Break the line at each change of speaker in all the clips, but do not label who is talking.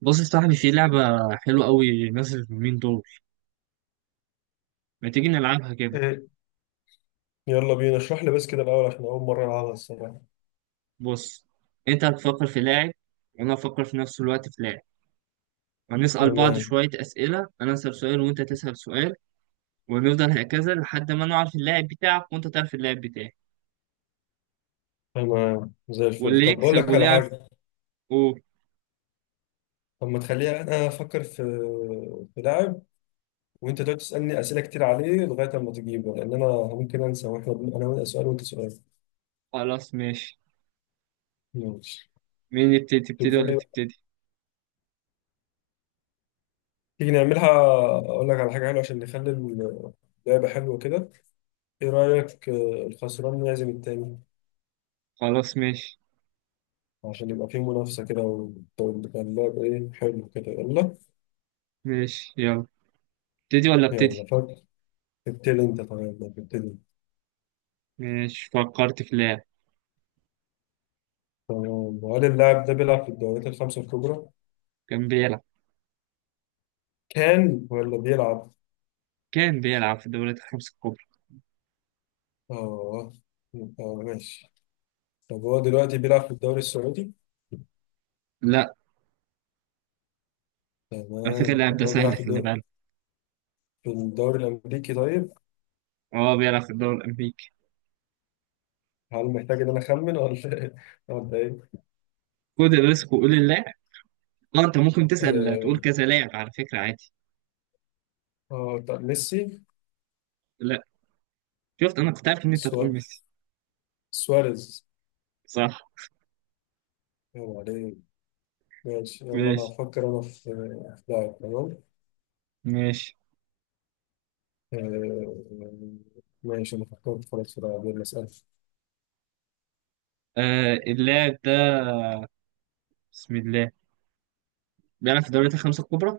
بص يا صاحبي، في لعبة حلوة قوي نازلة اليومين دول. ما تيجي نلعبها كده؟
إيه. يلا بينا اشرح لي بس كده الأول عشان أول مرة ألعبها الصراحة.
بص، انت هتفكر في لاعب، وانا هفكر في نفس الوقت في لاعب. هنسأل بعض
تمام.
شوية أسئلة. أنا أسأل سؤال وأنت تسأل سؤال، ونفضل هكذا لحد ما نعرف اللاعب بتاعك وأنت تعرف اللاعب بتاعي،
تمام زي الفل،
واللي
طب بقول
يكسب
لك على
ولعب.
حاجة.
قول.
طب ما تخليها أنا أفكر في لاعب وأنت تقعد تسألني أسئلة كتير عليه لغاية أما تجيبه، لأن أنا ممكن أنسى، وإحنا أنا وأنت سؤال وأنت سؤال.
خلاص ماشي.
ماشي.
مين يبتدي،
طب
تبتدي
بتقول
ولا
إيه؟
تبتدي؟
تيجي نعملها، أقول لك على حاجة حلوة عشان نخلي اللعبة حلوة كده. إيه رأيك الخسران يعزم التاني،
خلاص ماشي.
عشان يبقى فيه منافسة كده، وتبقى اللعبة حلو كده. يلا.
ماشي يلا، ابتدي ولا
يلا
ابتدي؟
فكر. ابتدي انت طيب، ما تبتدي.
ماشي، فكرت في لاعب.
تمام، وهل اللاعب ده بيلعب في الدوريات الخمسة الكبرى؟
كان بيلعب.
كان ولا بيلعب؟
كان بيلعب في الدوريات الخمس الكبرى.
اه. اه ماشي. طب هو دلوقتي بيلعب في الدوري السعودي؟
لا. على فكرة
تمام.
اللاعب
طب
ده
هو بيلعب
سهل،
في
خلي
الدوري
بالك.
في الدوري الأمريكي طيب؟
اه، بيلعب في الدوري الامريكي.
هل محتاج إن أنا أخمن ولا إيه؟ ولا إيه؟
خد الريسك وقول اللاعب. اه، انت ممكن تسال تقول
اه.
كذا لاعب على فكره، عادي.
طب ميسي.
لا. شفت، انا كنت عارف ان انت هتقول
سوا-
ميسي.
سواريز.
صح.
يلا عليك. ماشي، يلا أنا
ماشي.
هفكر في لاعب، تمام؟
ماشي.
آه، ماشي. أنا فكرت خلاص في لاعب، يلا اسأل.
آه، اللاعب ده، بسم الله، بيلعب في الدوريات الخمسه الكبرى.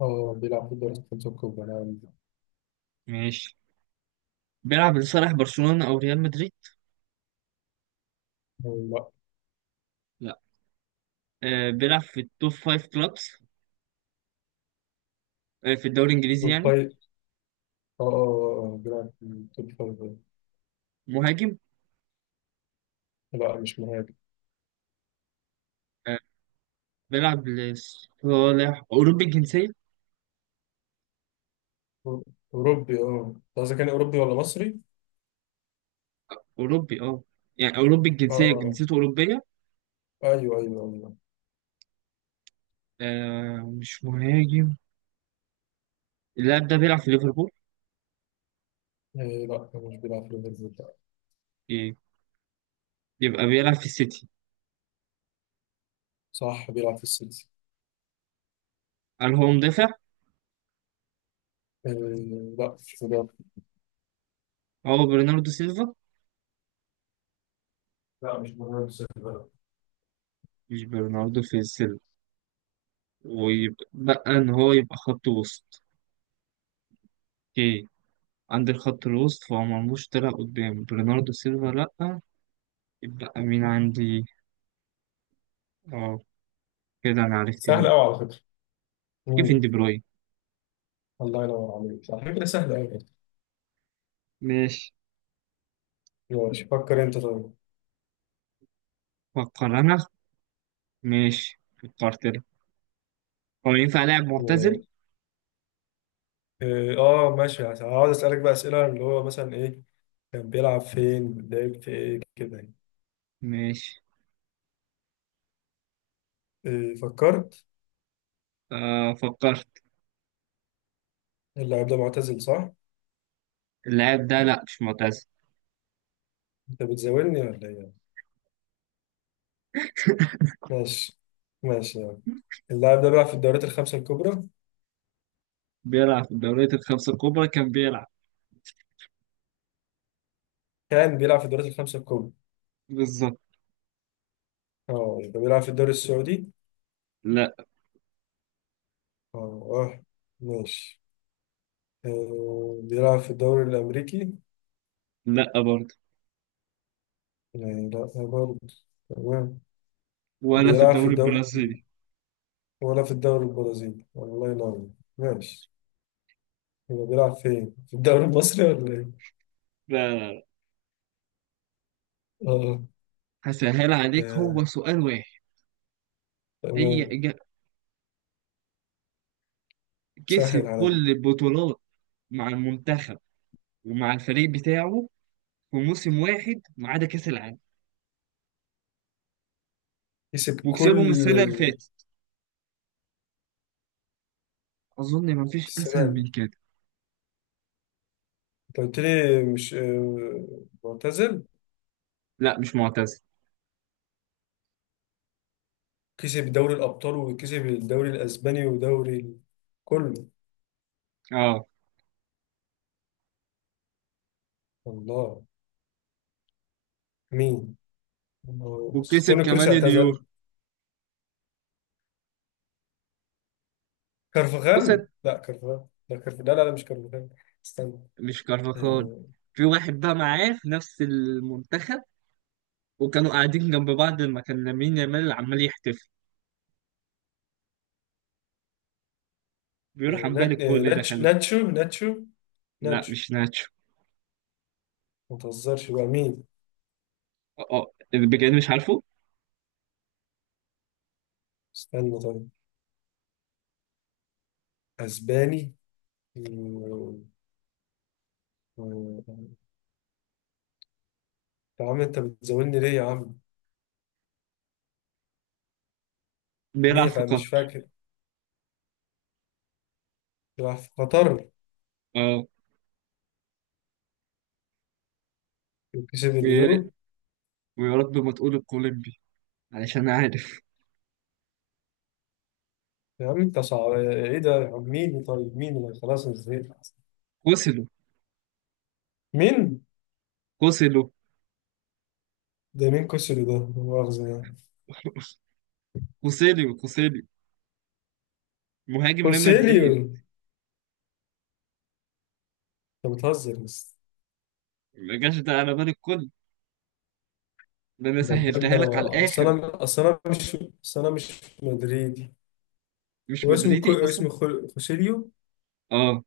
اه بيلعب في الدوري الخمسة الكبرى لا،
ماشي. بيلعب لصالح برشلونه او ريال مدريد.
لا.
لا. آه، بيلعب في التوب فايف كلابس. آه، في الدوري الانجليزي
توب
يعني.
فايف، اه آه، بيلعب في التوب فايف آه.
مهاجم.
لا مش مهاجم.
آه، بيلعب لصالح اوروبي الجنسيه.
أو- أوروبي. اه أنت قصدك كان أوروبي ولا مصري؟
اوروبي، اه. يعني اوروبي الجنسيه،
اه.
جنسيته اوروبيه.
اه أيوه أيوه أيوه.
آه، مش مهاجم. اللاعب ده بيلعب في ليفربول.
إيه لا، هو مش بيلعب في ليفربول لا.
إيه. يبقى بيلعب في السيتي.
صح بيلعب في السيتي.
هل هو مدافع؟
إيه لا مش بيلعب.
هو برناردو سيلفا.
لا مش مهاجم السيتي لا.
مش برناردو في السيلفا. ويبقى بقى ان هو يبقى خط وسط. اوكي. عندي الخط الوسط، فهو مرموش طلع قدام برناردو سيلفا لأ. يبقى مين عندي؟ اه، كده انا عرفت
سهل
مين.
أوي على فكرة.
كيفن
مم.
دي بروين.
الله ينور عليك، على فكرة سهل أوي.
ماشي.
ماشي فكر أنت طيب.
فكر انا. ماشي، فكرت انا. هو ينفع لاعب معتزل.
مم. إيه، اه ماشي، هقعد اسالك بقى اسئله اللي هو مثلا ايه كان بيلعب فين، لعب في ايه كده يعني.
ماشي.
إيه فكرت.
آه، فكرت.
اللاعب ده معتزل صح.
اللاعب ده لأ، مش معتزل.
انت بتزاولني ولا ايه. ماشي. ماشي يعني. اللاعب ده بيلعب في الدوريات الخمسة الكبرى.
بيلعب في الدوريات الخمسة الكبرى كان بيلعب.
كان بيلعب في الدوريات الخمسة الكبرى.
بالظبط.
اه يبقى بيلعب في الدوري السعودي.
لا.
اه. اه ماشي. آه، بيلعب في الدوري الأمريكي.
لا برضه.
يعني لا برضه. تمام.
ولا في
بيلعب في
الدوري
الدوري
البرازيلي.
ولا في الدوري البرازيلي. الله ينور. ماشي. هو بيلعب فين؟ في الدوري المصري ولا ايه؟
لا.
اه.
هسهل عليك، هو
آه.
سؤال واحد. هي
تمام.
إجا-
سهل
كسب
عليا.
كل البطولات مع المنتخب ومع الفريق بتاعه في موسم واحد ما عدا كأس العالم،
كسب
وكسبهم
كل
السنة اللي فاتت. أظن ما فيش أسهل
السنة.
من كده.
انت قلت لي مش آه، معتزل.
لا، مش معتزل.
كسب دوري الأبطال وكسب الدوري الأسباني ودوري كله.
اه،
الله. مين؟ الله. بس
وكسب
توني كروس
كمان اليورو.
اعتزل.
بص،
كارفغال، لا كارفغال، لا كارفغال، لا لا لا، مش كارفغال. استنى.
مش كارفاخال.
آه،
في واحد بقى معاه في نفس المنتخب، وكانوا قاعدين جنب بعض لما كان لامين يامال عمال يحتفل،
آه،
بيروح عمال
نات- آه،
الكل ده،
ناتش-
خلي بالك.
ناتشو ناتشو
لا
ناتشو.
مش ناتشو.
ما تهزرش بقى، مين؟
اه، اللي بجد مش عارفه.
استنى طيب. أسباني. آه، آه، يا عم انت بتزولني ليه يا عم.
بيلعب في
ميخا مش
قطر.
فاكر. راح في قطر.
اه.
كسب
ويا
اليورو.
ريت- ويا رب ما تقول الكولومبي، علشان عارف.
يا عم انت صعب ايه ده يا عم، مين طيب، مين اللي، خلاص أنا زهقت.
كوسيلو.
مين؟
كوسيلو.
ده مين كوسيلي ده، لا مؤاخذة يعني.
كوسيليو. كوسيليو. مهاجم ريال مدريد.
كوسيليو. انت بتهزر بس.
ما جاش ده على بال الكل. ده انا
ده بجد
سهلتها لك على
انا اصل
الاخر.
انا اصل انا مش، اصل انا مش مدريدي.
مش
واسم كو...
مدريدي اصلا.
اسم خل... كوسيليو.
اه،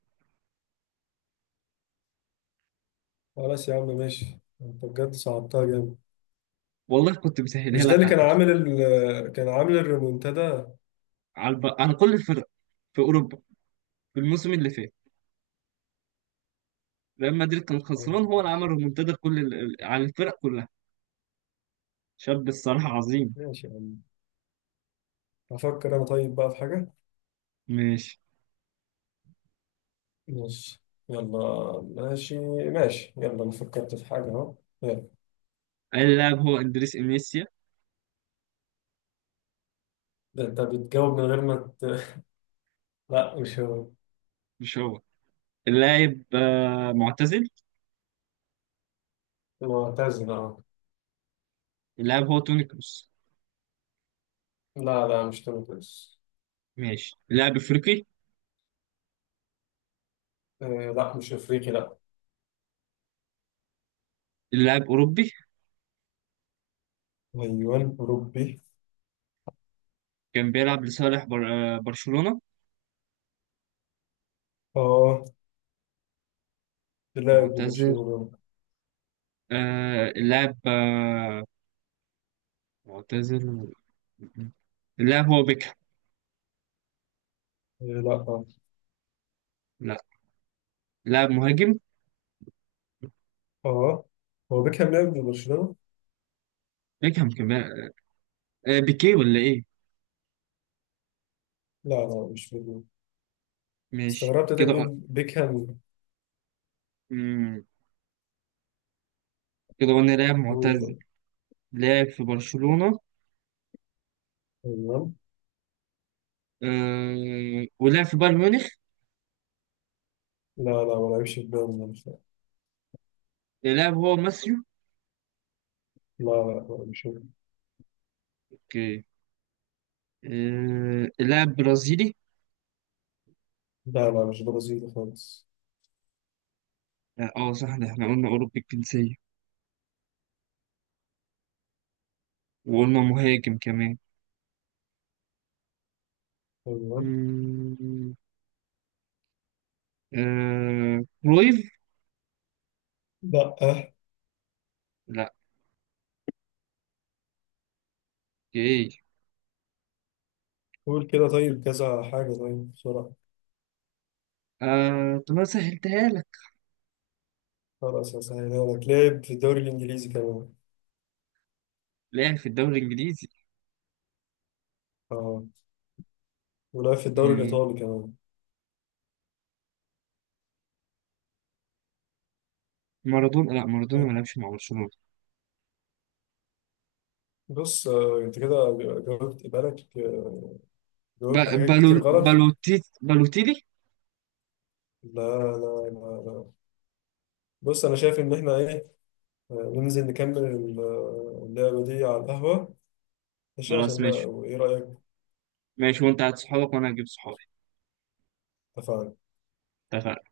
خلاص يا عم ماشي. انت بجد صعبتها جامد.
والله كنت مسهلها
مش ده
لك
اللي
على
كان
الاخر.
عامل كان عامل الريمونتادا.
على كل الفرق في اوروبا في الموسم اللي فات. ريال مدريد كان
طيب
خسران، هو اللي عمل
ماشي.
ريمونتادا على الفرق كلها. شاب الصراحه عظيم.
ماشي يا عم. أفكر أنا طيب بقى في حاجة.
ماشي.
ماشي. يلا. ماشي. ماشي يلا، أنا فكرت في حاجة أهو. يلا.
اللاعب هو اندريس انيسيا.
ده أنت بتجاوب من غير ما ت... لا مش هو.
مش هو. اللاعب معتزل.
معتزل أه.
اللاعب هو توني كروس.
لا لا مش تونس.
ماشي. اللاعب افريقي.
آه. لا مش أفريقي لا.
اللاعب اوروبي.
أيوة أوروبي.
كان بيلعب لصالح بر... آه، برشلونة.
أه. لاعب
معتزل.
لبرشلونة.
اللاعب معتزل. اللاعب هو بيكهام.
آه لا أه.
لا. اللاعب مهاجم.
أه. هو بيكهام لاعب لبرشلونة؟
بيكهام كان بيلعب. بيكيه ولا ايه؟
لا لا مش بيكهام.
ماشي
استغربت أنت
كده.
بتقول بيكهام.
مم. كده قلنا لاعب
هو
معتزل.
ده.
لاعب في برشلونة.
أيوة.
ولاعب في بايرن ميونخ.
لا لا ما لعبش في بالي.
اللاعب هو ماسيو.
لا لا لا مش هو.
اوكي. اللاعب برازيلي.
لا لا مش برازيلي خالص.
لا، اه، صح، ده احنا قلنا أوروبي الجنسية، وقلنا مهاجم كمان.
تمام.
مم، كرويف.
لا أه.
لا. ايه.
قول كده طيب كذا حاجة طيب بسرعة.
طب انا سهلتها لك.
خلاص هسهلها لك، لعب في الدوري الإنجليزي كمان.
لعب في الدوري الانجليزي.
اه. ولعب في الدوري
مم،
الإيطالي كمان.
مارادونا، لا مارادونا ما لعبش مع برشلونة.
بص آه، انت كده جاوبت، بالك آه،
ب...
جاوبت حاجات كتير
بالو...
غلط.
بالوتي... بالوتيلي
لا لا لا, لا. بص انا شايف ان احنا ايه آه، ننزل نكمل اللعبة دي على القهوة، ماشي؟ عشان
خلاص ماشي.
ما ايه رأيك.
ماشي، وانت هات صحابك وانا هجيب صحابي.
اتفقنا.
اتفقنا.